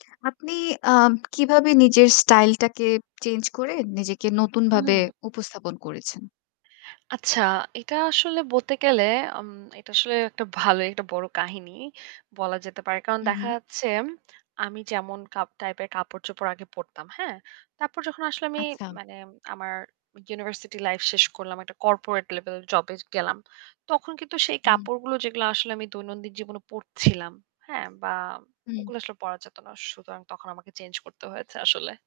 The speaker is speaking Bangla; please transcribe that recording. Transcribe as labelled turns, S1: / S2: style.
S1: আপনি আম কিভাবে নিজের স্টাইলটাকে চেঞ্জ করে নিজেকে নতুনভাবে
S2: হুম।
S1: উপস্থাপন করেছেন?
S2: আচ্ছা, এটা আসলে বলতে গেলে আম এটা আসলে একটা ভালোই একটা বড় কাহিনী বলা যেতে পারে। কারণ
S1: হু,
S2: দেখা
S1: হু।
S2: যাচ্ছে ম আমি যেমন কাপ টাইপের কাপড়-চোপড় আগে পড়তাম। হ্যাঁ? তারপর যখন আসলে আমি
S1: আচ্ছা।
S2: মানে আমার ইউনিভার্সিটি লাইফ শেষ করলাম। একটা কর্পোরেট লেভেল জব এ গেলাম। তখন কিন্তু সেই
S1: হুম।
S2: কাপড়গুলো যেগুলো আসলে আমি দৈনন্দিন জীবনে পড়ছিলাম। হ্যাঁ? বা
S1: হুম।
S2: ওগুলো আসলে পড়া যেত না। সুতরাং তখন আমাকে চেঞ্জ করতে হয়েছে আসলে।